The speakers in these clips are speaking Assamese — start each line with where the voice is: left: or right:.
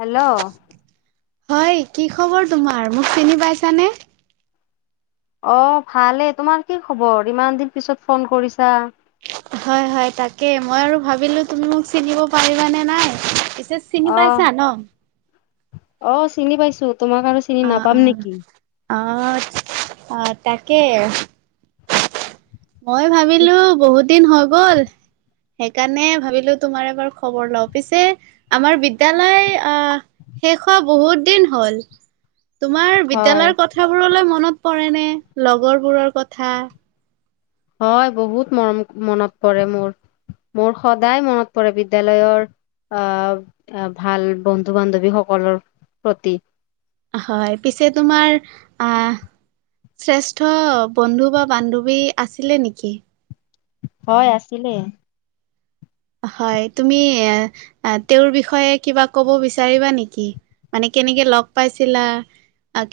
left: হেল্ল'!
right: হয় কি খবৰ তোমাৰ মোক চিনি পাইছানে
left: অ ভালেই তোমাৰ কি খবৰ ইমান দিন পিছত ফোন কৰিছা
right: হয় হয় তাকে মই আৰু ভাবিলো তুমি মোক চিনিব পাৰিবানে নাই পিছে চিনি
left: অ
right: পাইছা ন?
left: আহ চিনি পাইছো তোমাক আৰু চিনি
right: অ'
left: নাপাম
right: অ'
left: নেকি
right: অ অ তাকে মই ভাবিলো বহুত দিন হৈ গ'ল সেইকাৰণে ভাবিলো তোমাৰ এবাৰ খবৰ লওঁ পিছে আমাৰ বিদ্যালয় আহ শেষৰ হোৱা বহুত দিন হ'ল। তোমাৰ
left: হয়
right: বিদ্যায়লয়ৰ কথাবোৰলৈ মনত পৰে নে, লগৰবোৰৰ কথা।
left: হয়, বহুত মৰম মনত পৰে মোৰ। মোৰ সদায় মনত পৰে বিদ্যালয়ৰ- আহ ভাল বন্ধু বান্ধৱীসকলৰ প্ৰতি-
right: হয়, পিছে তোমাৰ আ- শ্ৰেষ্ঠ বন্ধু বা বান্ধৱী আছিলে নেকি?
left: হয় আছিলে।
right: হয়, তুমি তেওঁৰ বিষয়ে কিবা কব বিচাৰিবা নেকি? মানে কেনেকৈ লগ পাইছিলা,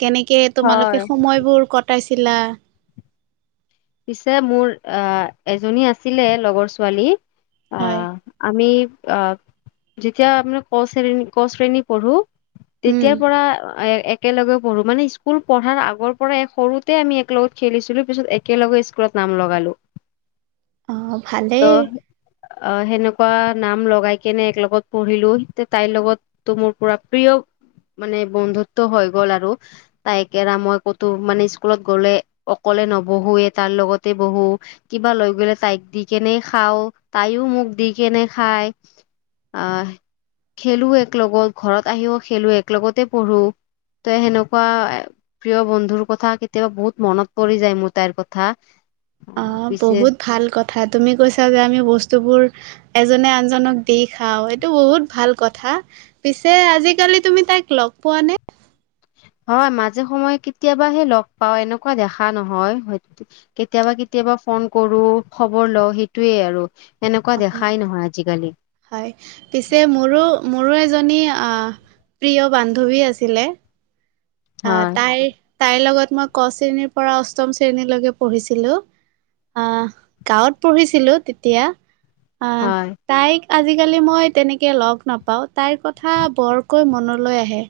right: কেনেকৈ
left: হয়
right: তোমালোকে সময়বোৰ কটাইছিলা?
left: পিছে মোৰ আ এজনী আছিলে লগৰ ছোৱালী।
right: হয়।
left: আহ আমি অঁ যেতিয়া আপোনাৰ ক শ্ৰেণী, ক শ্ৰেণী পঢ়োঁ-
right: উম।
left: তেতিয়াৰ পৰা এ এক - একেলগে পঢ়োঁ মানে স্কুল পঢ়াৰ আগৰ পৰাই সৰুতে আমি একেলগত খেলিছিলোঁ পিছত একে- একেলগে স্কুলত নাম লগালো।
right: অ', ভালেই।
left: ত- অঁ সেনেকুৱা নাম লগাই কেনে এক লগত পঢ়িঁলো। তাইৰ লগত- তটো মোৰ পুৰা প্ৰিয় মানে বন্ধুত্ব হৈ গ'ল আৰু। তাই কেৰা মই ক'তো মানে স্কুলত গলে অকলে নবহোৱে তাৰ লগতে বহো। কিবা লৈ গলে তাইক দি কেনে খাওঁ, তাইও মোক দি কেনে খায়। আহ খেলো এক লগত, ঘৰত আহিও খেলো, এক লগতে পঢ়োঁ। ত সেনেকুৱা প্ৰিয় বন্ধুৰ কথা কেতিয়াবা বহুত মনত পৰি যায় মোৰ। তাইৰ কথা। আহ
right: অঁ
left: পিছে
right: বহুত ভাল কথা, তুমি কৈছা যে আমি বস্তুবোৰ- এজনে আনজনক দি খাওঁ এইটো বহুত ভাল কথা। পিছে আজিকালি তুমি তাইক লগ পোৱা নে?
left: হয়, মাজে সময়ে কেতিয়াবাহে লগ পাওঁ, এনেকুৱা দেখা নহয় হয়তো। কেতিয়াবা কেতিয়াবা ফোন কৰো, খবৰ লওঁ সেইটোয়ে আৰু। এনেকুৱা দেখাই নহয় আজিকালি।
right: হয়, পিছে মোৰো মোৰো এজনী প্ৰিয় বান্ধৱী আছিলে। আহ
left: হয়
right: তাইৰ তাইৰ লগত মই ক শ্ৰেণীৰ পৰা অষ্টম শ্ৰেণীলৈকে পঢ়িছিলোঁ। আহ গাঁৱত পঢ়িছিলোঁ তেতিয়া আহ-
left: হয়
right: তাইক আজিকালি মই তেনেকৈ লগ নাপাওঁ, তাইৰ কথা বৰকৈ মনলৈ আহে।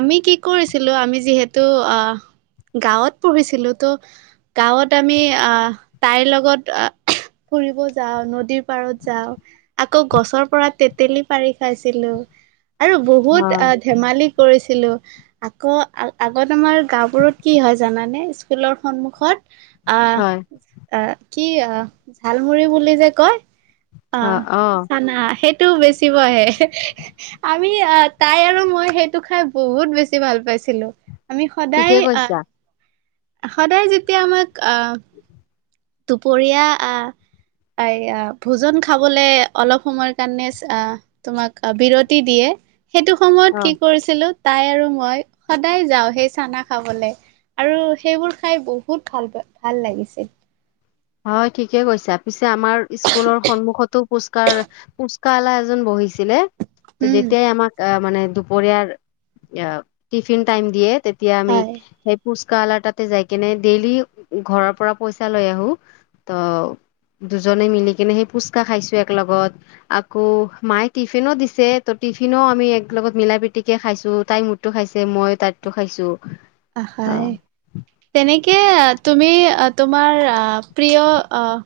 right: আমি কি কৰিছিলো আমি যিহেতু আহ গাঁৱত পঢ়িছিলোঁ তো- গাঁৱত আমি আ তাইৰ লগত- ফুৰিব যাওঁ, নদীৰ পাৰত যাওঁ- আকৌ গছৰ পৰা তেতেলী পাৰি খাইছিলোঁ। আৰু বহুত
left: হয়
right: ধেমালি কৰিছিলোঁ। আকৌ আগত আমাৰ গাওঁবোৰত কি হয় জানানে? স্কুলৰ সন্মুখত-
left: হয়
right: আহ আহ কি আহ ঝালমুৰি বুলি যে কয়-
left: অ
right: অঁ
left: অ
right: চানা, সেই- বেছি পঢ়ে। আমি, তাই আৰু মই সেইটো খাই বহুত বেছি- ভাল পাইছিলোঁ। আমি
left: ঠিকে
right: সদায় আহ
left: কৈছা
right: সদায় যেতিয়া আমাক আহ- দুপৰীয়া আহ- তাই আ ভোজন খাবলে অলপ সময়ৰ কাৰণে- তোমাক বিৰতি দিয়ে, সেইটো
left: অ
right: সময়ত কি কৰিছিলোঁ- তাই আৰু মই সদায় যাওঁ সেই চানা খাবলে। আৰু সেইবোৰ খাই বহুত ভাল পাই, ভাল লাগিছে।
left: হয় ঠিকে কৈছা, পিছে আমাৰ স্কুলৰ সন্মুখতো পুচকাৰ পুচ কালা এজন বহিছিলে, ত
right: উম
left: যেতিয়াই আমাক আ মানে দুপৰীয়াৰ ইয়া টিফিন টাইম দিয়ে তেতিয়া আমি
right: হয়
left: সে ফুচকাৱালাৰ তাতে যাই কেনে ডেইলি ঘৰৰ পৰা পইচা লৈ আহো ত দুজনে মিলি কিনে সেই ফুচকা খাইছো এক লগত আকৌ মায়ে টিফিনো দিছে, ত' টিফিনো আমি এক লগত মিলা প্ৰীতিকে খাইছো তাই টো খাইছে মই তাইৰটো খাইছো।
right: আহ
left: অ
right: খায়। তেনেকে আ তুমি আ তোমাৰ আহ প্ৰিয় আহ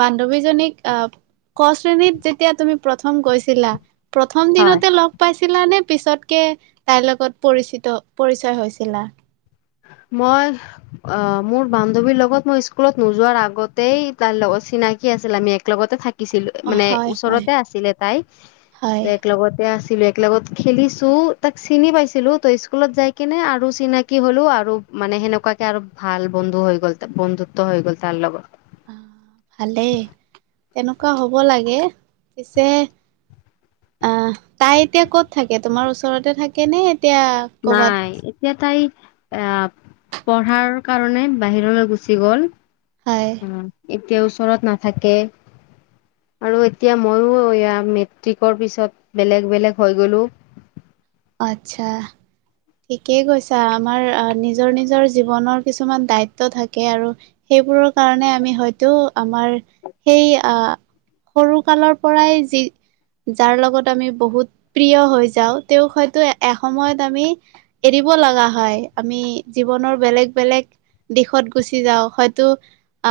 right: বান্ধৱীজনীক আহ ক শ্ৰেণীত যেতিয়া তুমি প্ৰথম গৈছিলা প্ৰথম
left: হয়
right: দিনতে লগ পাইছিলা নে পিছতকে তাইৰ লগত পৰিচিত পৰিচয় হৈছিলা?
left: মই অ, মোৰ বান্ধৱীৰ লগত মই স্কুলত নোযোৱাৰ আগতেই তাৰ লগত চিনাকি আছিল আমি এক লগতে থাক শিকিছিলো
right: অ
left: মানে
right: হয় হয়
left: ওচৰতে আছিলে তাই
right: হয়
left: তে এক লগতে আছিলে লগত খেলিছো তাক চিনি পাইছিলো, ত স্কুলত যাই কিনে আৰু চিনাকি হল লো আৰু মানে সেনেকুৱাকে আৰু ভাল বন্ধু হৈ গ'ল তা বন্ধুত্ব হৈ গ'ল তাৰ লগত।
right: আহ ভালেই তেনেকুৱা হ'ব লাগে পিছে আহ তাই এতিয়া ক'ত থাকে তোমাৰ ওচৰতে থাকে নে এতিয়া কৰ'বাত
left: নাই। এতিয়া তাই আহ পঢ়াৰ কাৰণে বাহিৰলৈ গুচি গ'ল।
right: হয়।
left: অ এতিয়া ওচৰত নাথাকে। আৰু এতিয়া মইও এয়া মেট্ৰিকৰ পিছত বেলেগ - বেলেগ হৈ গ'লোঁ।
right: আচ্ছা। ঠিকেই কৈছা, আমাৰ আ নিজৰ - নিজৰ জীৱনৰ কিছুমান দায়িত্ব থাকে আৰু সেইবোৰৰ কাৰণে আমি হয়তো আমাৰ সেই আহ সৰু কালৰ পৰাই যি যাৰ লগত আমি বহুত প্ৰিয় হৈ যাওঁ তেওঁক হয়তো এসময়ত আমি এৰিব লাগা হয়, আমি জীৱনৰ বেলেগ- বেলেগ দিশত গুচি যাওঁ হয়তো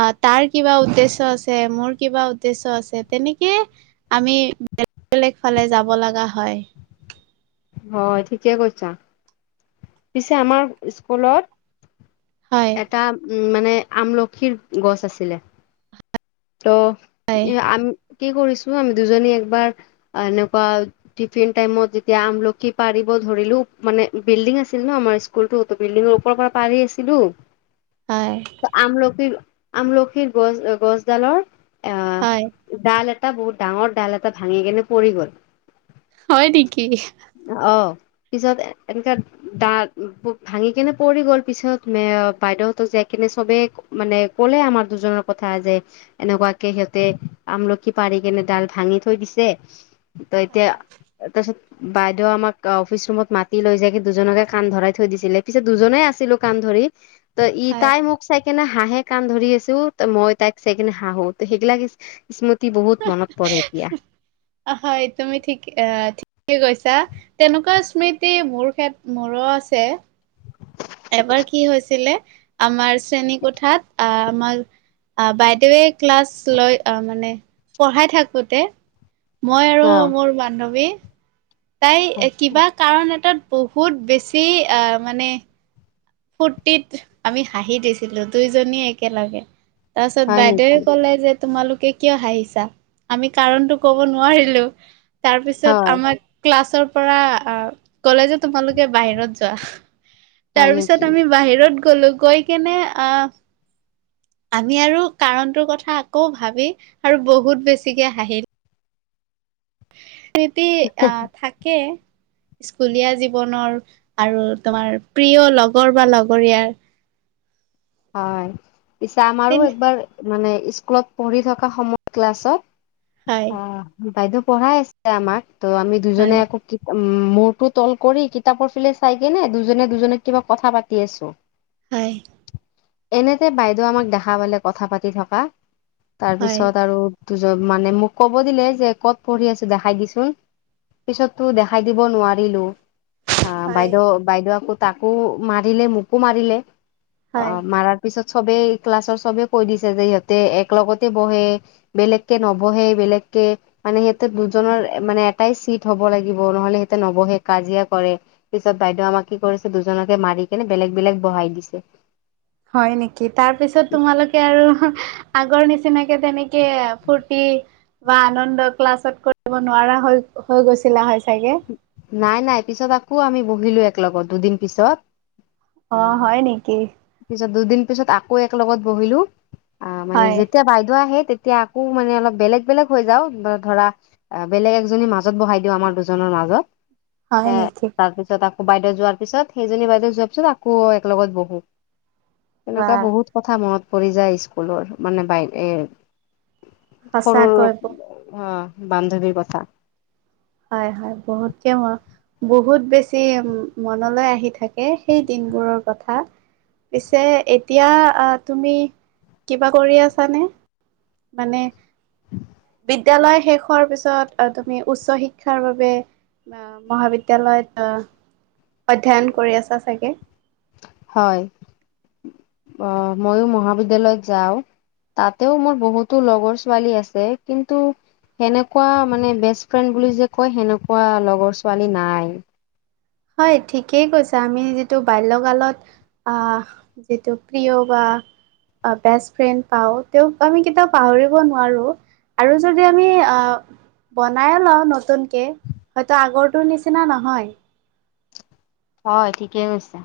right: অ তাৰ কিবা উদ্দেশ্য আছে, মোৰ কিবা উদ্দেশ্য আছে তেনেকে আমি বেলেগ - বেলেগ ফালে যাব লাগা হয়।
left: হয় ঠিকে কৈছা, পিছে আমাৰ স্কুলত
right: হয়
left: এটা উম মানে আমলখিৰ গছ আছিলে ত
right: হয়
left: এ আম কি কৰিছো, আমি দুজনী একবাৰ আ এনেকুৱা টিফিন টাইমত যেতিয়া আমল খি পাৰিব ধৰিলো মানে বিল্ডিং আছিল ন আমাৰ স্কুলটো ত বিল্ডিঙৰ ওপৰপৰা পাৰি আছিলো
right: হয়।
left: ত আমলখিৰ আমলখিৰ গছ গছডালৰ
right: হয়
left: আহ ডাল এ এটা বহুত ডাঙৰ ডাল এটা ভাঙি কেনে পৰি গ'ল।
right: হয় নিকি?
left: অহ পিছত এনেকােৱা ডাল ভাঙি কেনে পৰি গ'ল পিছত এ বাইদেউহতঁক যায় কেনে চবেই মানে ক'লে আমাৰ দুজনৰ কথা যে এনেকুৱাকে সিহঁতে আমলখি পাৰি কেনে ডাল ভাঙি থৈ দিছে। ত' এতিয়া
right: হয়,
left: তাৰপিছত বাই দই আমাক অফিচ ৰুমত মাতি লৈ যায় কি দুজনকে কাণ ধৰাই থৈ দিছিলে। পিছত দুজনেই আছিলো কাণ ধৰি। ত' ই
right: হয়।
left: তাই মোক চাইকনে হাঁহে কাণ ধৰি আছো ত' মই তাইক চাইকেনে হাঁহো। ত' সেইগিলাক স্মৃতি বহুত মনত পৰে এতিয়া।
right: হয়, তুমি ঠিক এ ঠিক কে কৈছা। তেনেকুৱা স্মৃতি মোৰ কেত মোৰো আছে। এবাৰ কি হৈছিলে আমাৰ শ্ৰেণী কোঠাত আহ আমাৰ আহ বাইদেৱে ক্লাছ লৈ আহ মানে পঢ়াই থাকোতে। মই আৰু
left: অ',
right: মোৰ বান্ধৱী। তাই কিবা কাৰণ এটাত বহুত বেছি আহ মানে ফূৰ্তিত আমি হাঁহি দিছিলো দুইজনীয়ে একেলগে। তাৰপাছত
left: হয় নেকি
right: বাইদেউয়ে ক'লে যে তোমালোকে কিয় হাঁহিছা আমি কাৰণতটো ক'ব নোৱাৰিলো। তাৰপিছত
left: হয়
right: আমাক ক্লাছৰ পৰা অ' ক'লে যে তোমালোকে বাহিৰত যোৱা। তাৰ
left: হয়
right: পিছত
left: নেকি?
right: আমি বাহিৰত গ'লো গৈ কেনে আহ আমি আৰু কাৰণটোৰ কথা আকৌ ভাবি আৰু বহুত বেছিকে হাঁহিলো। ক্ষৃতি আহ থাকে। স্কুলীয়া জীৱনৰ আৰু তোমাৰ প্ৰিয় লগৰ বা লগৰীয়াৰ।
left: হয়, পিছে
right: তেন
left: আমাৰো একবাৰ মানে স্কুলত পঢ়ি থকা সময়ত
right: হয়
left: ক্লাছত অ'। বাইদেউ পঢ়াই আছে আমাক ত' আমি দুজনে
right: হয়
left: আকৌ উম, মূৰটো তল কৰি কিতাপৰ ফালে চাই কিনে দুজনে দুজনিক কিবা কথা পাতি আছো।
right: হয়।
left: এনেতে বাইদেউ আমাক দেখা পালে কথা পাতি থকা তাৰ
right: হয়।
left: পিছত আৰু দুজন মানে মোক ক'ব দিলে যে ক'ত পঢ়ি আছো দেখাই দিচোন। পিছতো দেখাই দিব নোৱাৰিলো। অ',
right: হয়
left: বাইদেউ বাইদেউ তাকো মাৰিলে মোকো মাৰিলে।
right: হয়
left: অ', মাৰাৰ পিছত চবেই ক্লাছৰ চবেই কৈ দিছে যে ইহঁতে এক লগতে বহে বেলেগকে নবহে বেলেগকে মানে সিহঁতে দুজনৰ মানে এটাই চিট হ'ব লাগিব নহ'লে সিহঁতে নবঢ়ে কাজিয়া কৰে। পিছত বাইদেউ আমাক কি কৰিছে দুজনকে মাৰি কিনে বেলেগ বেলেগ বঢ়াই দিছে।
right: হয়, নেকি? তাৰ পিছত তোমালোকে আৰু আগৰ নিচিনাকে তেনেকে কে ফূৰ্তি বা আনন্দ ক্লাছ কৰিব নোৱাৰা হৈ গৈছিলা হয় চাগে?
left: নাই নাই পিছত আকৌ আমি বহিলো এক লগত দুদিন পিছত।
right: অ',
left: আহ
right: হয় নেকি?
left: পিছত দুদিন পিছত আকৌ এক লগত বহিলো আহ মানে
right: হয়
left: যেতিয়া বাইদেউ আহে তেত এতিয়া আকৌ মানে অলপ বেলেগ বেলেগ হৈ যাওঁ বা ধৰা বেলেগ এজনী মাজত বহাই দিওঁ আমাৰ দুজনৰ মাজত
right: হয়
left: এ
right: নেকি
left: তাৰপিছত আকৌ বাইদেউ যোৱাৰ পিছত সেইজনী বাইদেউ যোৱাৰ পিছত আকৌ এক লগত বঢ়ো।
right: বা
left: তেনেকুৱা বহুত কথা মনত পৰি যায় স্কুলৰ মানে বাই এ সৰুৰ
right: সঁচাকৈ
left: অঁ বান্ধৱীৰ কথা।
right: হয় হয় বহুত কে মোৰ বহুত বেছি মনলৈ আহি থাকে সেই দিনবোৰৰ কথা। পিছে এতিয়া তুমি কিবা কৰি আছানে? মানে বিদ্যালয় শেষৰ হোৱাৰ পিছত তুমি উচ্চ শি ক্ষাৰ বাবে অঁ মহাবিদ্যালয়ত অঁ অধ্যয়ন কৰি আছা চাগে।
left: হয় মইয়ো মহাবিদ্যালয়ত যাওঁ। তাতেও মোৰ বহুতো লগৰ ছোৱালী আছে, কিন্তু সেনেকুৱা মানে বেষ্ট ফ্ৰেণ্ড বুলি যে কয়, সেনেকুৱা লগৰ ছোৱালী নাই।
right: হয় ঠিকেই কৈছা, আমি যিটো বাল্যকালত আহঁ যিটো প্ৰিয় বা বেষ্ট ফ্ৰেণ্ড পাওঁ তেওঁক আমি কেতিয়াও পাহৰিব নোৱাৰো। আৰু যদি আমি আঁহ বনাইে লওঁ নতুনকে, হয়তো আগৰটো নিচিনা নহয়।
left: হয় ঠিকেই কৈছা।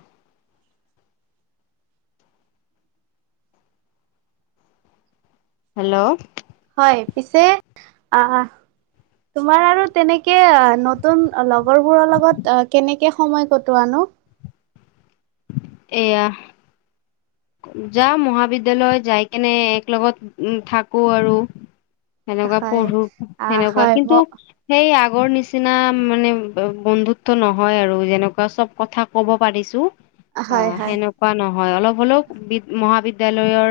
left: হেল্লো
right: হয়, পিছে অহঁ। তোমাৰ আৰু তেনেকে নতুন লগৰবোৰৰ লগত এ কেনেকে সময় কটোৱা ন।
left: এয়া যাম মহাবিদ্যয়ালয় যাই কেনে এক লগত থাকো আৰু। সেনেকুৱা
right: হয়
left: পঢ়ো,
right: আহ
left: সেনেকুৱা
right: হয় ম
left: কিন্তু সেই আগৰ নিচিনা মানে বন্ধুত্ব নহয় আৰু যেনেকুৱা চব কথা। কব পাৰিছো
right: হয়
left: অঁ
right: হয়
left: সেনেকুৱা নহয় অলপ অলপ বি মহাবিদয়ালয়ৰ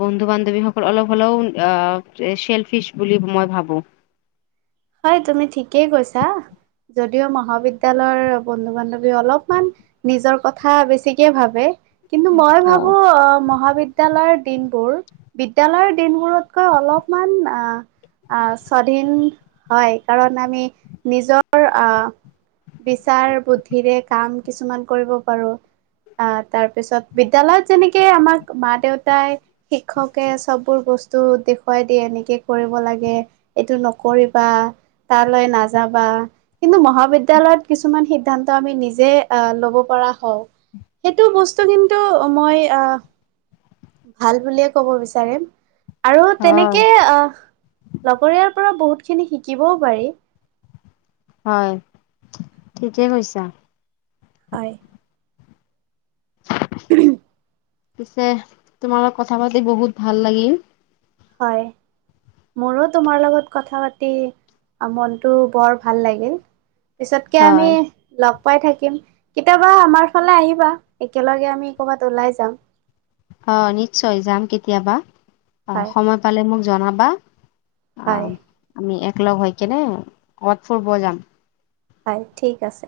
left: বন্ধু বান্ধৱীসকল অলপ হ'লেও অঁহ চেলফিচ বুলি মই ভাবো
right: হয় তুমি ঠিকেই কৈছা, যদিও মহাবিদ্যয়ালয়ৰ বন্ধু বান্ধৱী অলপমান নিজৰ কথা বেছিকে ভাবে, কিন্তু মই
left: হয়
right: ভাবো অঁ মহাবিদ্যালয় বিদ্যালয় দিনবোৰ বিদ্যয়ালয়ৰ দিনবোৰতকৈ অলপমান আহঁ আঁহ স্বাধীন হয় কাৰণ আমি নিজৰ আঁহ বিচাৰ বুদ্ধিৰে কাম কিছুমান কৰিব পাৰো। আঁহ তাৰপিছত বিদ্যালয়ত যেনেকে আমাক মা দেউতাই। শিক্ষকে চববোৰ বস্তু দেখুৱাই দিয় এনেকে কৰিব লাগে এইটো নকৰি বা তালৈ নাযাবা। কিন্তু মহাবিদ্যালয়ত কিছুমান সিদ্ধান্ত আমি নিজে আঁহ লব পৰা হওঁ। সেইটো বস্তু কিন্তু মই অঁহ ভাল বুলিয়ে ক'ব বিচাৰিম। আৰু
left: হয়
right: তেনেকে আঁহ লগৰীয়াৰ পৰা বহুত খিনি শিকিবও পাৰি।
left: হয় ঠিকে কৈছা।
right: হয়।
left: পিছে তোমাৰ লগত কথা পাতি বহুত ভাল লাগিল।
right: হয়। মোৰো তোমাৰ লগত কথা পাতি মনটো বৰ ভাল লাগিল। পিছতকে আমি
left: হয়
right: লগ পাই থাকিম, কেতিয়াবা আমাৰ ফালে আহিবা একেলগে আমি কৰ'বাত ওলাই যাম।
left: অঁ', নিশ্চয় যাম কেতিয়াবা। অহ',
right: হয়
left: সময় পালে মোক জনাবা।
right: হয়
left: আহ', আমি একলগ হৈ কিনে কৰ'বাত ফুৰিব যাম।
right: হয়, ঠিক আছে।